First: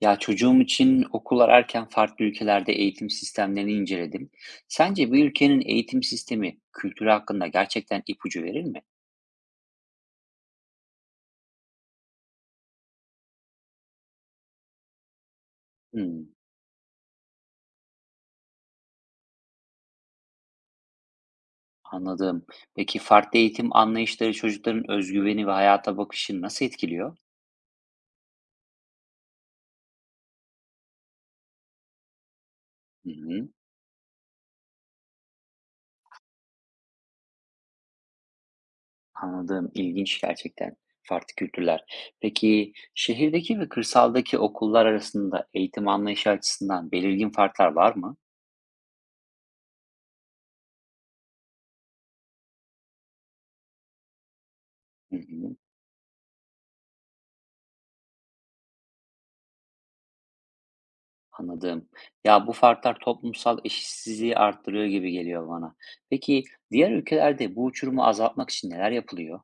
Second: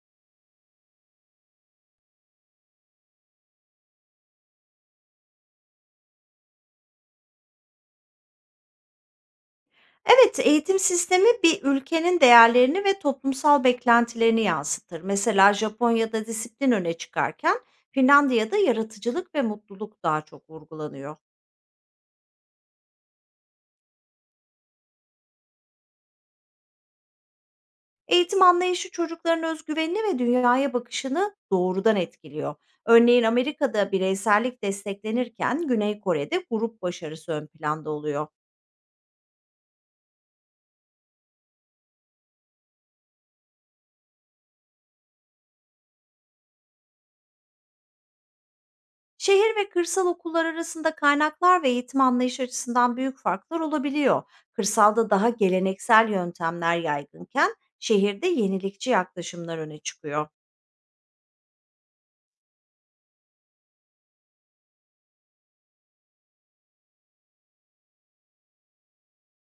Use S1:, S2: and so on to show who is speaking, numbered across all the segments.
S1: Ya çocuğum için okul ararken farklı ülkelerde eğitim sistemlerini inceledim. Sence bir ülkenin eğitim sistemi kültürü hakkında gerçekten ipucu verir mi?
S2: Evet, eğitim sistemi bir ülkenin değerlerini ve toplumsal beklentilerini yansıtır. Mesela Japonya'da
S1: Hmm,
S2: disiplin öne çıkarken Finlandiya'da yaratıcılık ve mutluluk daha çok vurgulanıyor.
S1: anladım. Peki farklı eğitim anlayışları çocukların özgüveni ve hayata bakışını nasıl etkiliyor?
S2: Eğitim anlayışı çocukların özgüvenini ve dünyaya bakışını doğrudan etkiliyor.
S1: Hı
S2: Örneğin
S1: hı,
S2: Amerika'da bireysellik desteklenirken Güney Kore'de grup başarısı ön planda oluyor.
S1: anladım. İlginç gerçekten. Farklı kültürler. Peki şehirdeki ve kırsaldaki okullar arasında eğitim anlayışı açısından belirgin farklar var mı?
S2: Şehir ve kırsal okullar arasında kaynaklar ve eğitim anlayış açısından büyük farklar olabiliyor. Kırsalda
S1: Hı
S2: daha
S1: hı.
S2: geleneksel yöntemler yaygınken şehirde yenilikçi yaklaşımlar öne çıkıyor.
S1: Anladım. Ya bu farklar toplumsal eşitsizliği arttırıyor gibi geliyor bana. Peki diğer ülkelerde bu uçurumu azaltmak için neler yapılıyor?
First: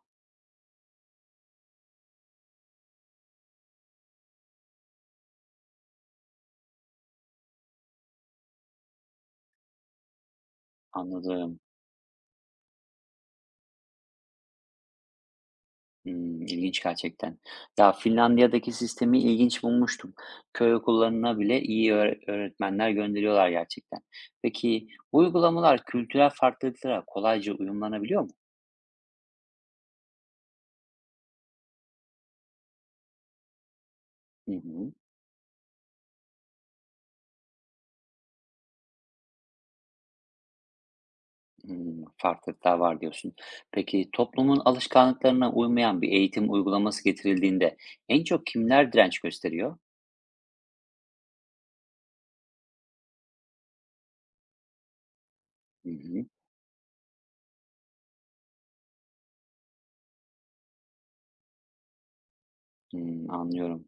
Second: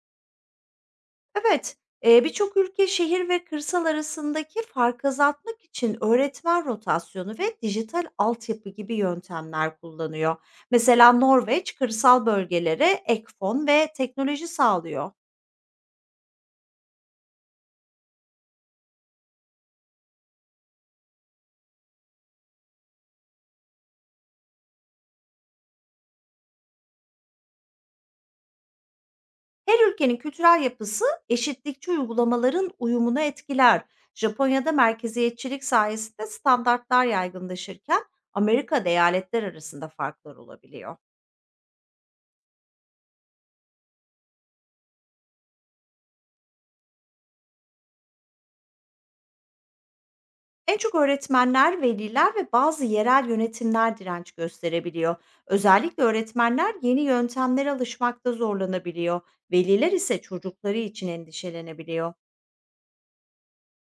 S2: Evet, birçok ülke şehir ve kırsal arasındaki farkı azaltmak için öğretmen rotasyonu ve dijital altyapı gibi yöntemler kullanıyor. Mesela
S1: Anladım.
S2: Norveç kırsal bölgelere ek fon ve teknoloji sağlıyor.
S1: Hmm, ilginç gerçekten. Ya Finlandiya'daki sistemi ilginç bulmuştum. Köy okullarına bile iyi öğretmenler gönderiyorlar gerçekten. Peki bu uygulamalar kültürel farklılıklara kolayca uyumlanabiliyor mu?
S2: Her ülkenin kültürel yapısı eşitlikçi uygulamaların uyumunu etkiler.
S1: Hı
S2: Japonya'da
S1: hı.
S2: merkeziyetçilik sayesinde standartlar yaygınlaşırken Amerika'da eyaletler arasında farklar olabiliyor.
S1: Hımm, farklılıklar var diyorsun. Peki toplumun alışkanlıklarına uymayan bir eğitim uygulaması getirildiğinde en çok kimler direnç gösteriyor?
S2: En çok öğretmenler, veliler ve bazı yerel yönetimler direnç gösterebiliyor.
S1: Hı
S2: Özellikle
S1: hı.
S2: öğretmenler yeni yöntemlere alışmakta zorlanabiliyor. Veliler ise çocukları için endişelenebiliyor.
S1: Hımm, anlıyorum.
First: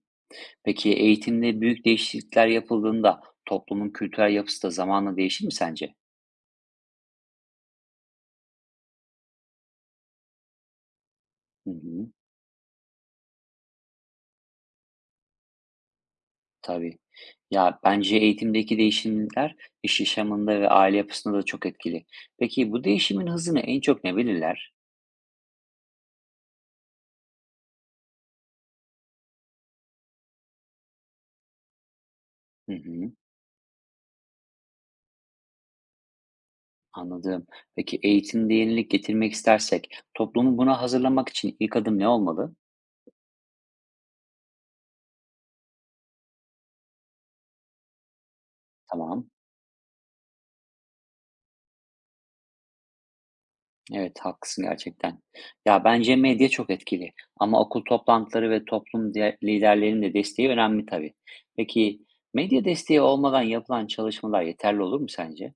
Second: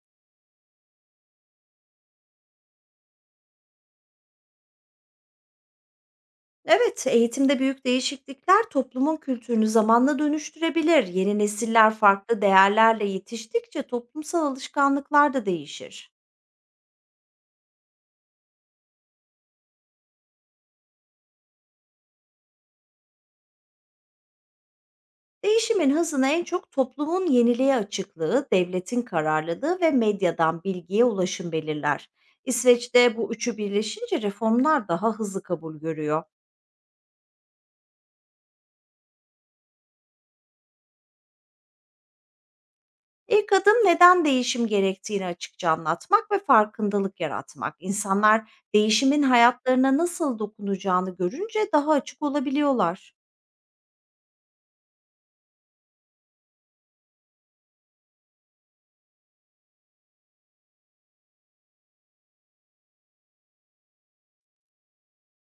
S1: Peki eğitimde büyük değişiklikler yapıldığında toplumun kültürel yapısı da zamanla değişir mi sence?
S2: Evet, eğitimde büyük değişiklikler toplumun kültürünü zamanla dönüştürebilir. Yeni
S1: Hı
S2: nesiller
S1: hı.
S2: farklı değerlerle yetiştikçe toplumsal alışkanlıklar da değişir.
S1: Tabii. Ya, bence eğitimdeki değişimler iş yaşamında ve aile yapısında da çok etkili. Peki bu değişimin hızını en çok ne belirler?
S2: Değişimin hızını en çok toplumun yeniliğe açıklığı, devletin kararlılığı ve medyadan bilgiye ulaşım belirler.
S1: Hı hı.
S2: İsveç'te bu üçü birleşince reformlar daha hızlı kabul görüyor.
S1: Anladım. Peki eğitimde yenilik getirmek istersek toplumu buna hazırlamak için ilk adım ne olmalı?
S2: İlk adım neden değişim gerektiğini açıkça anlatmak ve farkındalık yaratmak. İnsanlar değişimin
S1: Tamam.
S2: hayatlarına nasıl dokunacağını görünce daha açık olabiliyorlar.
S1: Evet, haklısın gerçekten. Ya bence medya çok etkili ama okul toplantıları ve liderlerinin de desteği önemli tabii. Peki medya desteği olmadan yapılan çalışmalar yeterli olur mu sence?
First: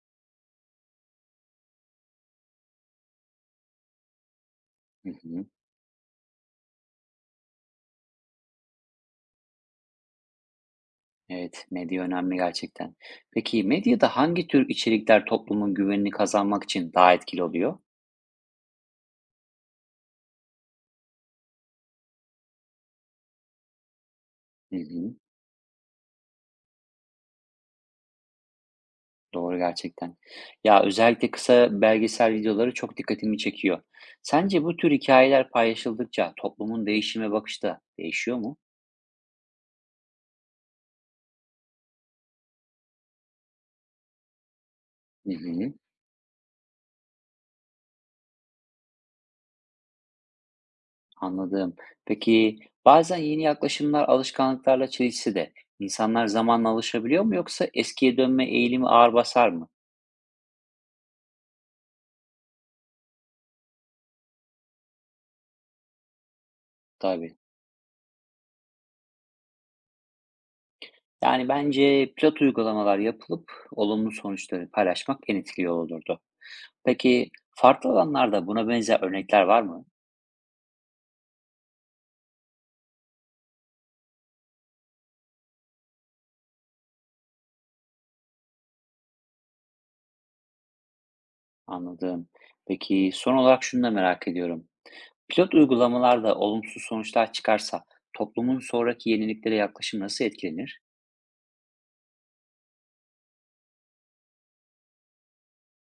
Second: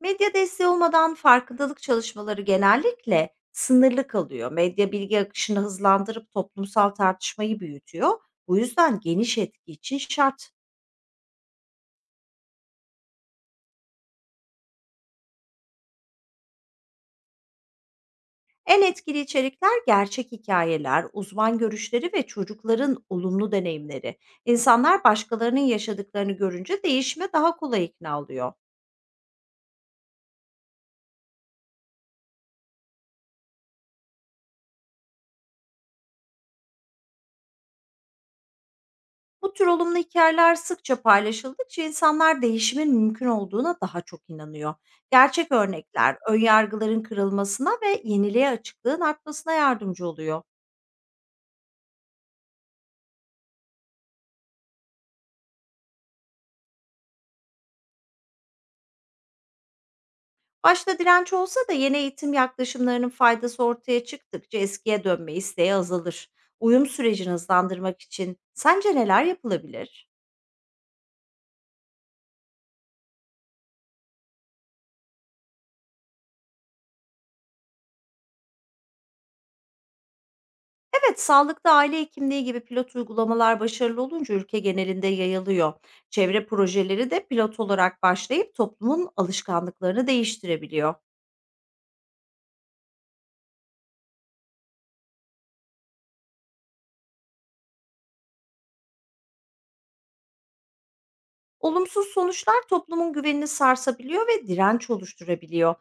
S2: Medya desteği olmadan farkındalık çalışmaları genellikle sınırlı kalıyor. Medya
S1: Hı
S2: bilgi
S1: hı.
S2: akışını hızlandırıp toplumsal tartışmayı büyütüyor. Bu yüzden geniş etki için şart.
S1: Evet, medya önemli gerçekten. Peki medyada hangi tür içerikler toplumun güvenini kazanmak için daha etkili oluyor?
S2: En etkili içerikler gerçek hikayeler, uzman görüşleri ve çocukların olumlu deneyimleri.
S1: Hı
S2: İnsanlar
S1: hı.
S2: başkalarının yaşadıklarını görünce değişime daha kolay ikna oluyor.
S1: Doğru gerçekten. Ya özellikle kısa belgesel videoları çok dikkatimi çekiyor. Sence bu tür hikayeler paylaşıldıkça toplumun değişime bakışı da değişiyor mu?
S2: Bu tür olumlu hikayeler sıkça paylaşıldıkça insanlar değişimin mümkün olduğuna daha çok inanıyor.
S1: Hı
S2: Gerçek
S1: hı.
S2: örnekler, önyargıların kırılmasına ve yeniliğe açıklığın artmasına yardımcı oluyor.
S1: Anladım. Peki bazen yeni yaklaşımlar alışkanlıklarla çelişse de insanlar zamanla alışabiliyor mu yoksa eskiye dönme eğilimi ağır basar mı?
S2: Başta direnç olsa da yeni eğitim yaklaşımlarının faydası ortaya çıktıkça eskiye dönme isteği azalır. Uyum sürecini
S1: Tabii.
S2: hızlandırmak için sence neler yapılabilir?
S1: Yani bence pilot uygulamalar yapılıp olumlu sonuçları paylaşmak en etkili yol olurdu. Peki farklı alanlarda buna benzer örnekler var mı?
S2: Evet, sağlıkta aile hekimliği gibi pilot uygulamalar başarılı olunca ülke genelinde yayılıyor. Çevre projeleri de pilot olarak başlayıp toplumun alışkanlıklarını değiştirebiliyor.
S1: Anladım. Peki son olarak şunu da merak ediyorum. Pilot uygulamalarda olumsuz sonuçlar çıkarsa toplumun sonraki yeniliklere yaklaşım nasıl etkilenir?
S2: Olumsuz sonuçlar toplumun güvenini sarsabiliyor ve direnç oluşturabiliyor.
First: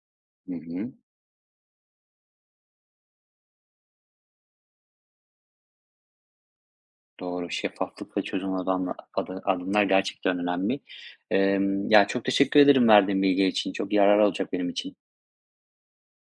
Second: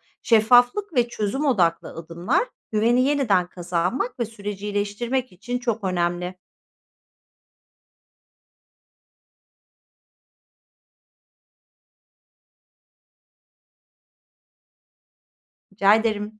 S1: Hı hı.
S2: Şeffaflık ve çözüm odaklı adımlar güveni yeniden kazanmak ve süreci iyileştirmek için çok önemli.
S1: Doğru. Şeffaflık ve çözüm adımlar gerçekten önemli. Ya çok teşekkür ederim verdiğin bilgi için. Çok yarar olacak benim için.
S2: Rica ederim.